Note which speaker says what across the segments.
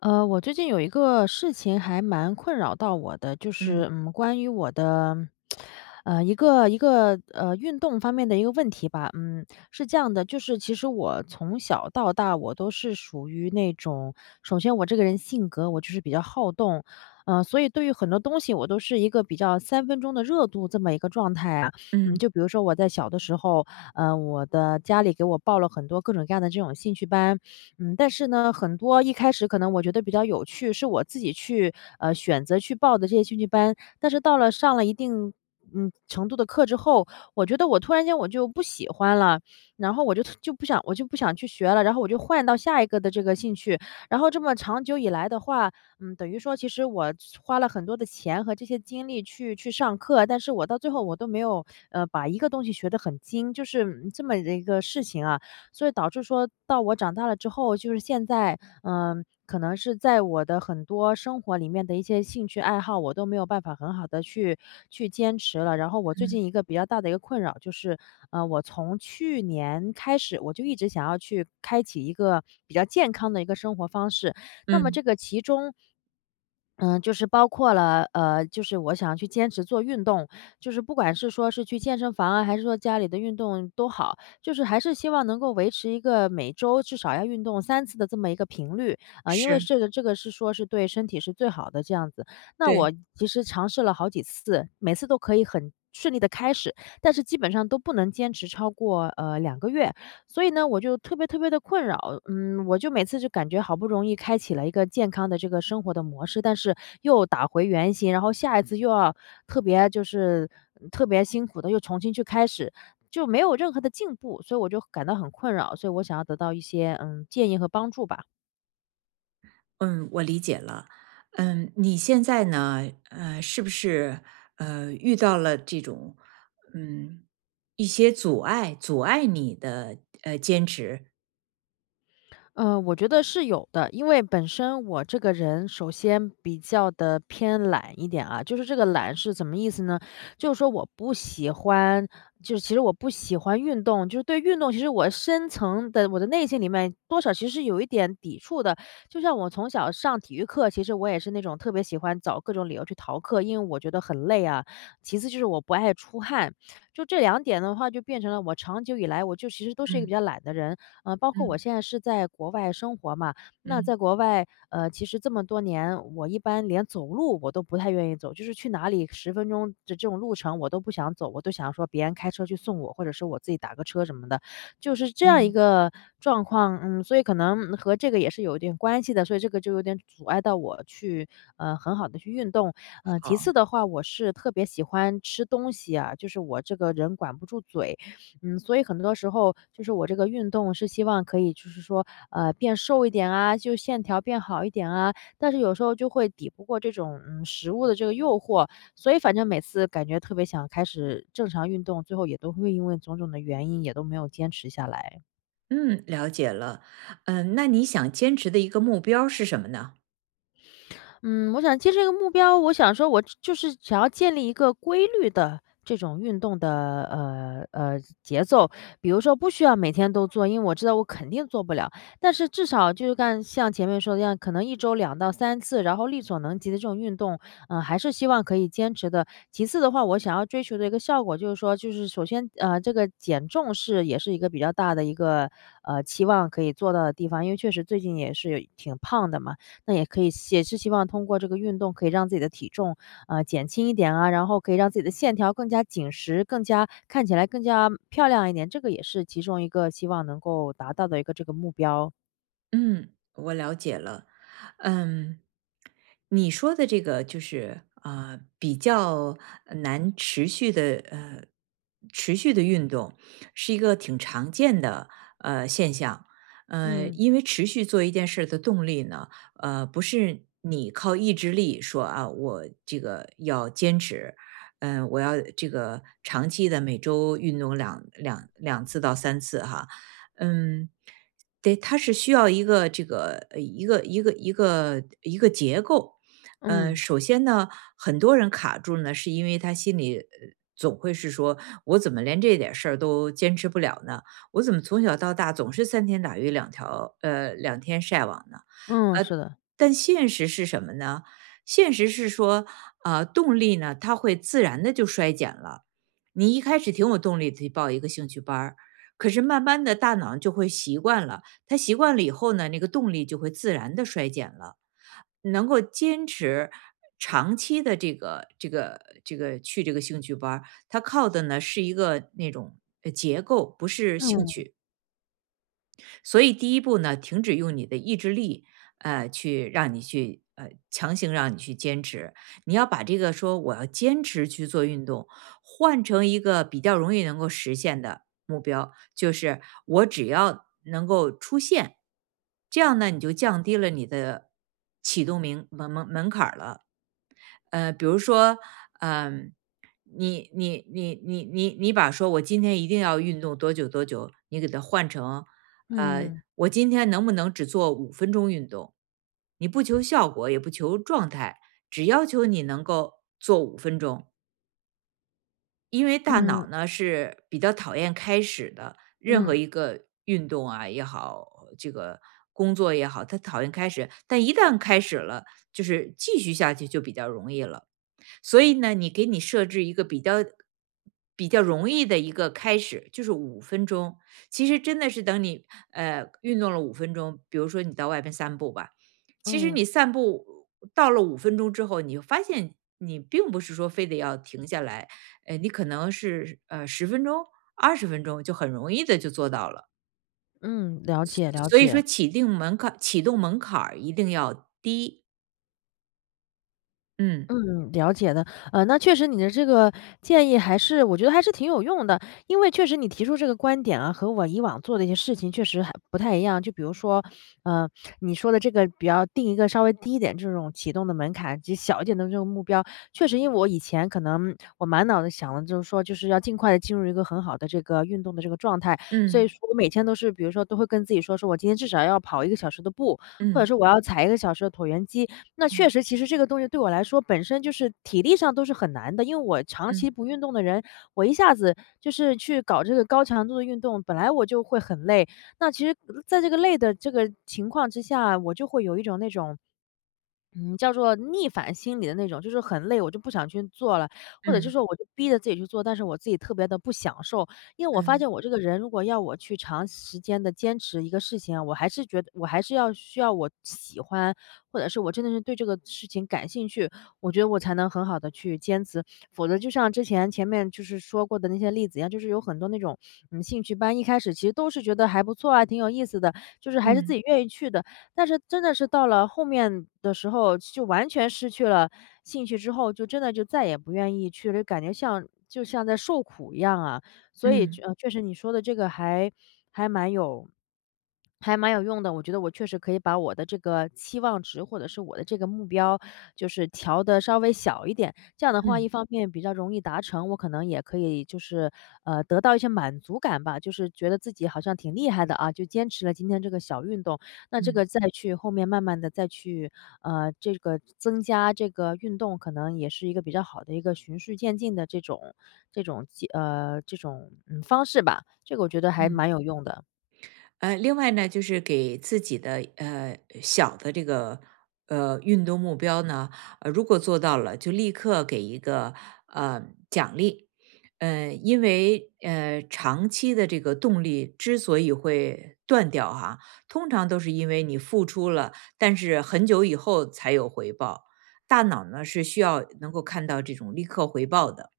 Speaker 1: 我最近有一个事情还蛮困扰到我的，就
Speaker 2: 嗯
Speaker 1: 是关于我的，一个运动方面的一个问题吧。嗯，是这样的，就是其实我从小到大我都是属于那种，首先我这个人性格我就是比较好动，所以对于很多东西我都是一个比较三分钟的热度这么一个状态啊。
Speaker 2: 嗯
Speaker 1: 就比如说我在小的时候，我的家里给我报了很多各种各样的这种兴趣班。但是呢，很多一开始可能我觉得比较有趣，是我自己去，选择去报的这些兴趣班，但是到了上了一定，程度的课之后，我觉得我突然间我就不喜欢了，然后我就不想去学了，然后我就换到下一个的这个兴趣，然后这么长久以来的话，等于说其实我花了很多的钱和这些精力去上课，但是我到最后我都没有，把一个东西学得很精，就是这么的一个事情啊。所以导致说到我长大了之后，就是现在，可能是在我的很多生活里面的一些兴趣爱好，我都没有办法很好的去坚持了。然后我最
Speaker 2: 嗯
Speaker 1: 近一个比较大的一个困扰就是，我从去年开始，我就一直想要去开启一个比较健康的一个生活方式。那么
Speaker 2: 嗯，
Speaker 1: 这个其中嗯，就是包括了，就是我想去坚持做运动，就是不管是说是去健身房啊，还是说家里的运动都好，就是还是希望能够维持一个每周至少要运动三次的这么一个频率。啊，因为
Speaker 2: 是，
Speaker 1: 这个是说是对身体是最好的这样子。那我
Speaker 2: 对，
Speaker 1: 其实尝试了好几次，每次都可以很顺利的开始，但是基本上都不能坚持超过，两个月。所以呢，我就特别特别的困扰，我就每次就感觉好不容易开启了一个健康的这个生活的模式，但是又打回原形，然后下一次又要特别就是特别辛苦的又重新去开始，就没有任何的进步，所以我就感到很困扰，所以我想要得到一些，建议和帮助吧。
Speaker 2: 嗯，我理解了。嗯，你现在呢，是不是遇到了这种嗯一些阻碍，阻碍你的坚持？
Speaker 1: 嗯，我觉得是有的，因为本身我这个人首先比较的偏懒一点啊，就是这个懒是怎么意思呢？就是说我不喜欢，就是其实我不喜欢运动，就是对运动，其实我深层的我的内心里面多少其实是有一点抵触的。就像我从小上体育课，其实我也是那种特别喜欢找各种理由去逃课，因为我觉得很累啊。其次就是我不爱出汗，就这两点的话，就变成了我长久以来，我就其实都是一个比
Speaker 2: 嗯
Speaker 1: 较懒的人，包括我
Speaker 2: 嗯
Speaker 1: 现在是在国外生活嘛，那
Speaker 2: 嗯
Speaker 1: 在国外，其实这么多年，我一般连走路我都不太愿意走，就是去哪里十分钟的这种路程我都不想走，我都想说别人开车去送我，或者是我自己打个车什么的，就是这样一
Speaker 2: 嗯，
Speaker 1: 个状况。嗯，所以可能和这个也是有一点关系的，所以这个就有点阻碍到我去，很好的去运动。其
Speaker 2: 好，
Speaker 1: 次的话，我是特别喜欢吃东西啊，就是我这个人管不住嘴，所以很多时候就是我这个运动是希望可以就是说，变瘦一点啊，就线条变好一点啊，但是有时候就会抵不过这种食物的这个诱惑，所以反正每次感觉特别想开始正常运动，最后也都会因为种种的原因也都没有坚持下来。
Speaker 2: 嗯，了解了。嗯，那你想坚持的一个目标是什么呢？
Speaker 1: 嗯，我想接这个目标，我想说我就是想要建立一个规律的这种运动的节奏，比如说不需要每天都做，因为我知道我肯定做不了，但是至少就是干像前面说的一样，可能一周两到三次，然后力所能及的这种运动，嗯、还是希望可以坚持的。其次的话，我想要追求的一个效果就是说，就是首先这个减重是也是一个比较大的一个期望可以做到的地方，因为确实最近也是挺胖的嘛。那也可以也是希望通过这个运动可以让自己的体重，减轻一点啊，然后可以让自己的线条更加紧实，更加看起来更加漂亮一点，这个也是其中一个希望能够达到的一个这个目标。
Speaker 2: 嗯，我了解了。嗯，你说的这个就是啊，比较呃难持续的呃持续的运动，是一个挺常见的现象。
Speaker 1: 嗯。
Speaker 2: 因为持续做一件事儿的动力呢，不是你靠意志力说啊，我这个要坚持。我要这个长期的每周运动2次到3次哈，嗯。对，它是需要一个一个结构。
Speaker 1: 嗯。
Speaker 2: 首先呢，很多人卡住呢，是因为他心里总会是说，我怎么连这点事儿都坚持不了呢？我怎么从小到大总是三天打鱼两天晒网呢？
Speaker 1: 嗯，
Speaker 2: 呃，
Speaker 1: 是的。
Speaker 2: 但现实是什么呢？现实是说，啊，动力呢，它会自然的就衰减了。你一开始挺有动力的去报一个兴趣班儿，可是慢慢的大脑就会习惯了。他习惯了以后呢，那个动力就会自然的衰减了。能够坚持长期的这个去这个兴趣班儿，它靠的呢是一个那种结构，不是兴
Speaker 1: 嗯。
Speaker 2: 趣。所以第一步呢，停止用你的意志力，去让你去呃强行让你去坚持，你要把这个说我要坚持去做运动，换成一个比较容易能够实现的目标，就是我只要能够出现。这样呢，你就降低了你的启动门槛儿了。比如说，嗯、你把说我今天一定要运动多久多久，你给它换成，
Speaker 1: 嗯。
Speaker 2: 我今天能不能只做五分钟运动？你不求效果，也不求状态，只要求你能够做五分钟，因为大
Speaker 1: 嗯。
Speaker 2: 脑呢是比较讨厌开始的，任何
Speaker 1: 嗯。
Speaker 2: 一个运动啊也好，这个工作也好，它讨厌开始，但一旦开始了，就是继续下去就比较容易了。所以呢，你给你设置一个比较容易的一个开始，就是五分钟。其实真的是等你运动了五分钟，比如说你到外边散步吧，其实
Speaker 1: 嗯。
Speaker 2: 你散步到了五分钟之后，你就发现你并不是说非得要停下来，你可能是10分钟、20分钟就很容易的就做到了。
Speaker 1: 嗯，了解了
Speaker 2: 所以
Speaker 1: 解。
Speaker 2: 说起定门槛，启动门槛儿一定要低。
Speaker 1: 嗯，了解的。那确实你的这个建议还是我觉得还是挺有用的，因为确实你提出这个观点啊，和我以往做的一些事情确实还不太一样。就比如说，呃，你说的这个比较定一个稍微低一点这种启动的门槛，及小一点的这种目标，确实因为我以前可能我满脑子想的就是说，就是要尽快的进入一个很好的这个运动的这个状态，所
Speaker 2: 嗯
Speaker 1: 以说我每天都是比如说都会跟自己说，说我今天至少要跑一个小时的步，或者
Speaker 2: 嗯
Speaker 1: 说我要踩一个小时的椭圆机，那确
Speaker 2: 嗯
Speaker 1: 实，其实这个东西对我来说本身就是体力上都是很难的，因为我长期
Speaker 2: 嗯
Speaker 1: 不运动的人，我一下子就是去搞这个高强度的运动，本来我就会很累。那其实在这个累的这个情况之下，我就会有一种那种叫做逆反心理的那种，就是很累，我就不想去做了，或
Speaker 2: 嗯
Speaker 1: 者就是
Speaker 2: 嗯
Speaker 1: 说我就逼着自己去做，但是我自己特别的不享受。因为我
Speaker 2: 嗯
Speaker 1: 发
Speaker 2: 嗯
Speaker 1: 现我这个人如果要我去长时间的坚持一个事情啊，我还是觉得我还是要需要我喜欢，或者是我真的是对这个事情感兴趣，我觉得我才能很好的去坚持。否则就像之前前面就是说过的那些例子一样，就是有很多那种，兴趣班，一开始其实都是觉得还不错啊，挺有意思的，就是还是自
Speaker 2: 嗯。
Speaker 1: 己愿意去的。但是真的是到了后面的时候，就完全失去了兴趣之后，就真的就再也不愿意去了，感觉像就像在受苦一样啊。所以，
Speaker 2: 嗯
Speaker 1: 确实你说的这个还还蛮有还蛮有用的，我觉得我确实可以把我的这个期望值，或者是我的这个目标，就是调的稍微小一点。这样的话，一
Speaker 2: 嗯
Speaker 1: 方面比较容易达成，我可能也可以就是，得到一些满足感吧，就是觉得自己好像挺厉害的啊，就坚持了今天这个小运动。那这
Speaker 2: 嗯
Speaker 1: 个再去后面慢慢的再去，这个增加这个运动，可能也是一个比较好的一个循序渐进的这种，这种，方式吧，这个我觉得还
Speaker 2: 嗯，
Speaker 1: 蛮有用的。
Speaker 2: 另外呢，就是给自己的小的这个运动目标呢，如果做到了，就立刻给一个呃奖励，因为长期的这个动力之所以会断掉哈，通常都是因为你付出了，但是很久以后才有回报，大脑呢是需要能够看到这种立刻回报的，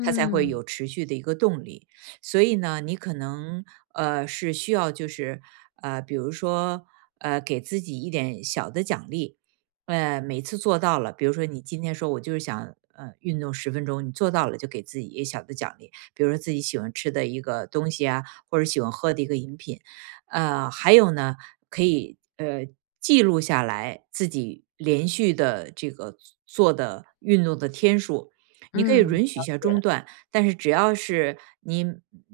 Speaker 2: 它才会有持续的一个动力。所以呢，你可能是需要就是比如说给自己一点小的奖励，每次做到了，比如说你今天说我就是想运动十分钟，你做到了就给自己一个小的奖励，比如说自己喜欢吃的一个东西啊，或者喜欢喝的一个饮品，还有呢，可以记录下来自己连续的这个做的运动的天数，你可以
Speaker 1: 嗯，
Speaker 2: 允许一
Speaker 1: 了
Speaker 2: 下中
Speaker 1: 解。
Speaker 2: 断，但是只要是你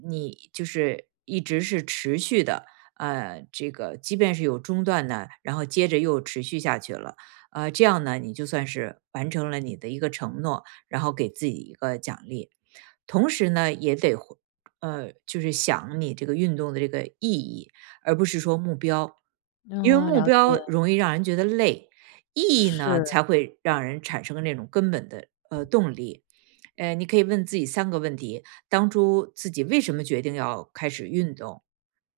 Speaker 2: 你就是一直是持续的，这个即便是有中断呢，然后接着又持续下去了，这样呢，你就算是完成了你的一个承诺，然后给自己一个奖励。同时呢，也得就是想你这个运动的这个意义，而不是说目标，因为
Speaker 1: 嗯，
Speaker 2: 目
Speaker 1: 了
Speaker 2: 标
Speaker 1: 解。
Speaker 2: 容易让人觉得累，意义呢
Speaker 1: 是。
Speaker 2: 才会让人产生那种根本的动力。你可以问自己3个问题：当初自己为什么决定要开始运动？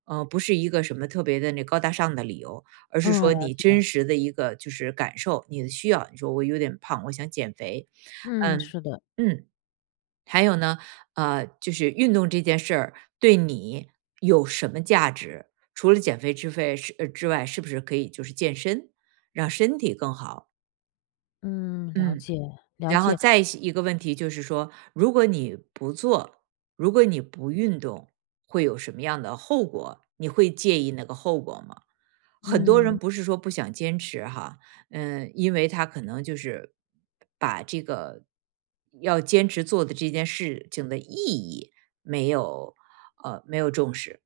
Speaker 2: 不是一个什么特别的那高大上的理由，而是
Speaker 1: 嗯，了
Speaker 2: 说你真
Speaker 1: 解。
Speaker 2: 实的一个就是感受，你的需要。你说我有点胖，我想减肥。
Speaker 1: 嗯，
Speaker 2: 嗯
Speaker 1: 是的。
Speaker 2: 嗯，还有呢，就是运动这件事儿对你有什么价值？除了减肥之外，是不是可以就是健身，让身体更好？
Speaker 1: 嗯，了
Speaker 2: 嗯。
Speaker 1: 解。了
Speaker 2: 然后
Speaker 1: 解。
Speaker 2: 再一个问题就是说，如果你不做，如果你不运动，会有什么样的后果？你会介意那个后果吗？很多人
Speaker 1: 嗯。
Speaker 2: 不是说不想坚持哈，嗯，因为他可能就是把这个要坚持做的这件事情的意义没有没有重视。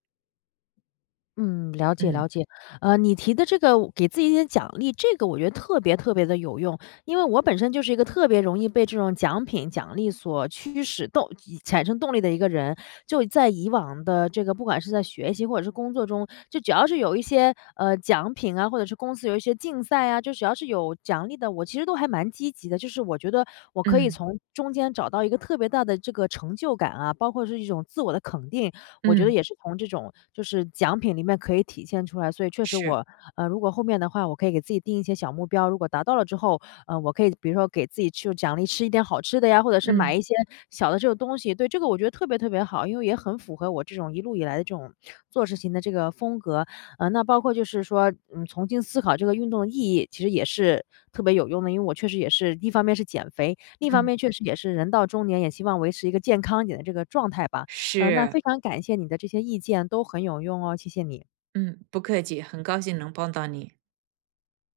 Speaker 1: 嗯，了解了
Speaker 2: 嗯
Speaker 1: 解。你提的这个给自己一点奖励，这个我觉得特别特别的有用。因为我本身就是一个特别容易被这种奖品、奖励所驱使动产生动力的一个人。就在以往的这个不管是在学习或者是工作中，就只要是有一些，奖品啊，或者是公司有一些竞赛啊，就只要是有奖励的，我其实都还蛮积极的。就是我觉得我可以
Speaker 2: 嗯
Speaker 1: 从中间找到一个特别大的这个成就感啊，包括是一种自我的肯定。我觉得
Speaker 2: 嗯，
Speaker 1: 也是从这种就是奖品里面可以体现出来。所以确实
Speaker 2: 是，
Speaker 1: 我，如果后面的话，我可以给自己定一些小目标，如果达到了之后，我可以比如说给自己去奖励吃一点好吃的呀，或者是买
Speaker 2: 嗯
Speaker 1: 一些小的这种东西。对，这个我觉得特别特别好，因为也很符合我这种一路以来的这种做事情的这个风格。那包括就是说，重新思考这个运动的意义，其实也是特别有用的。因为我确实也是一方面是减肥，另一方
Speaker 2: 嗯，
Speaker 1: 面确实也是人到中年，也希望维持一个健康一点的这个状态吧。那
Speaker 2: 是，
Speaker 1: 非常感谢你的这些意见，都很有用哦，谢谢你。
Speaker 2: 嗯，不客气，很高兴能帮到你。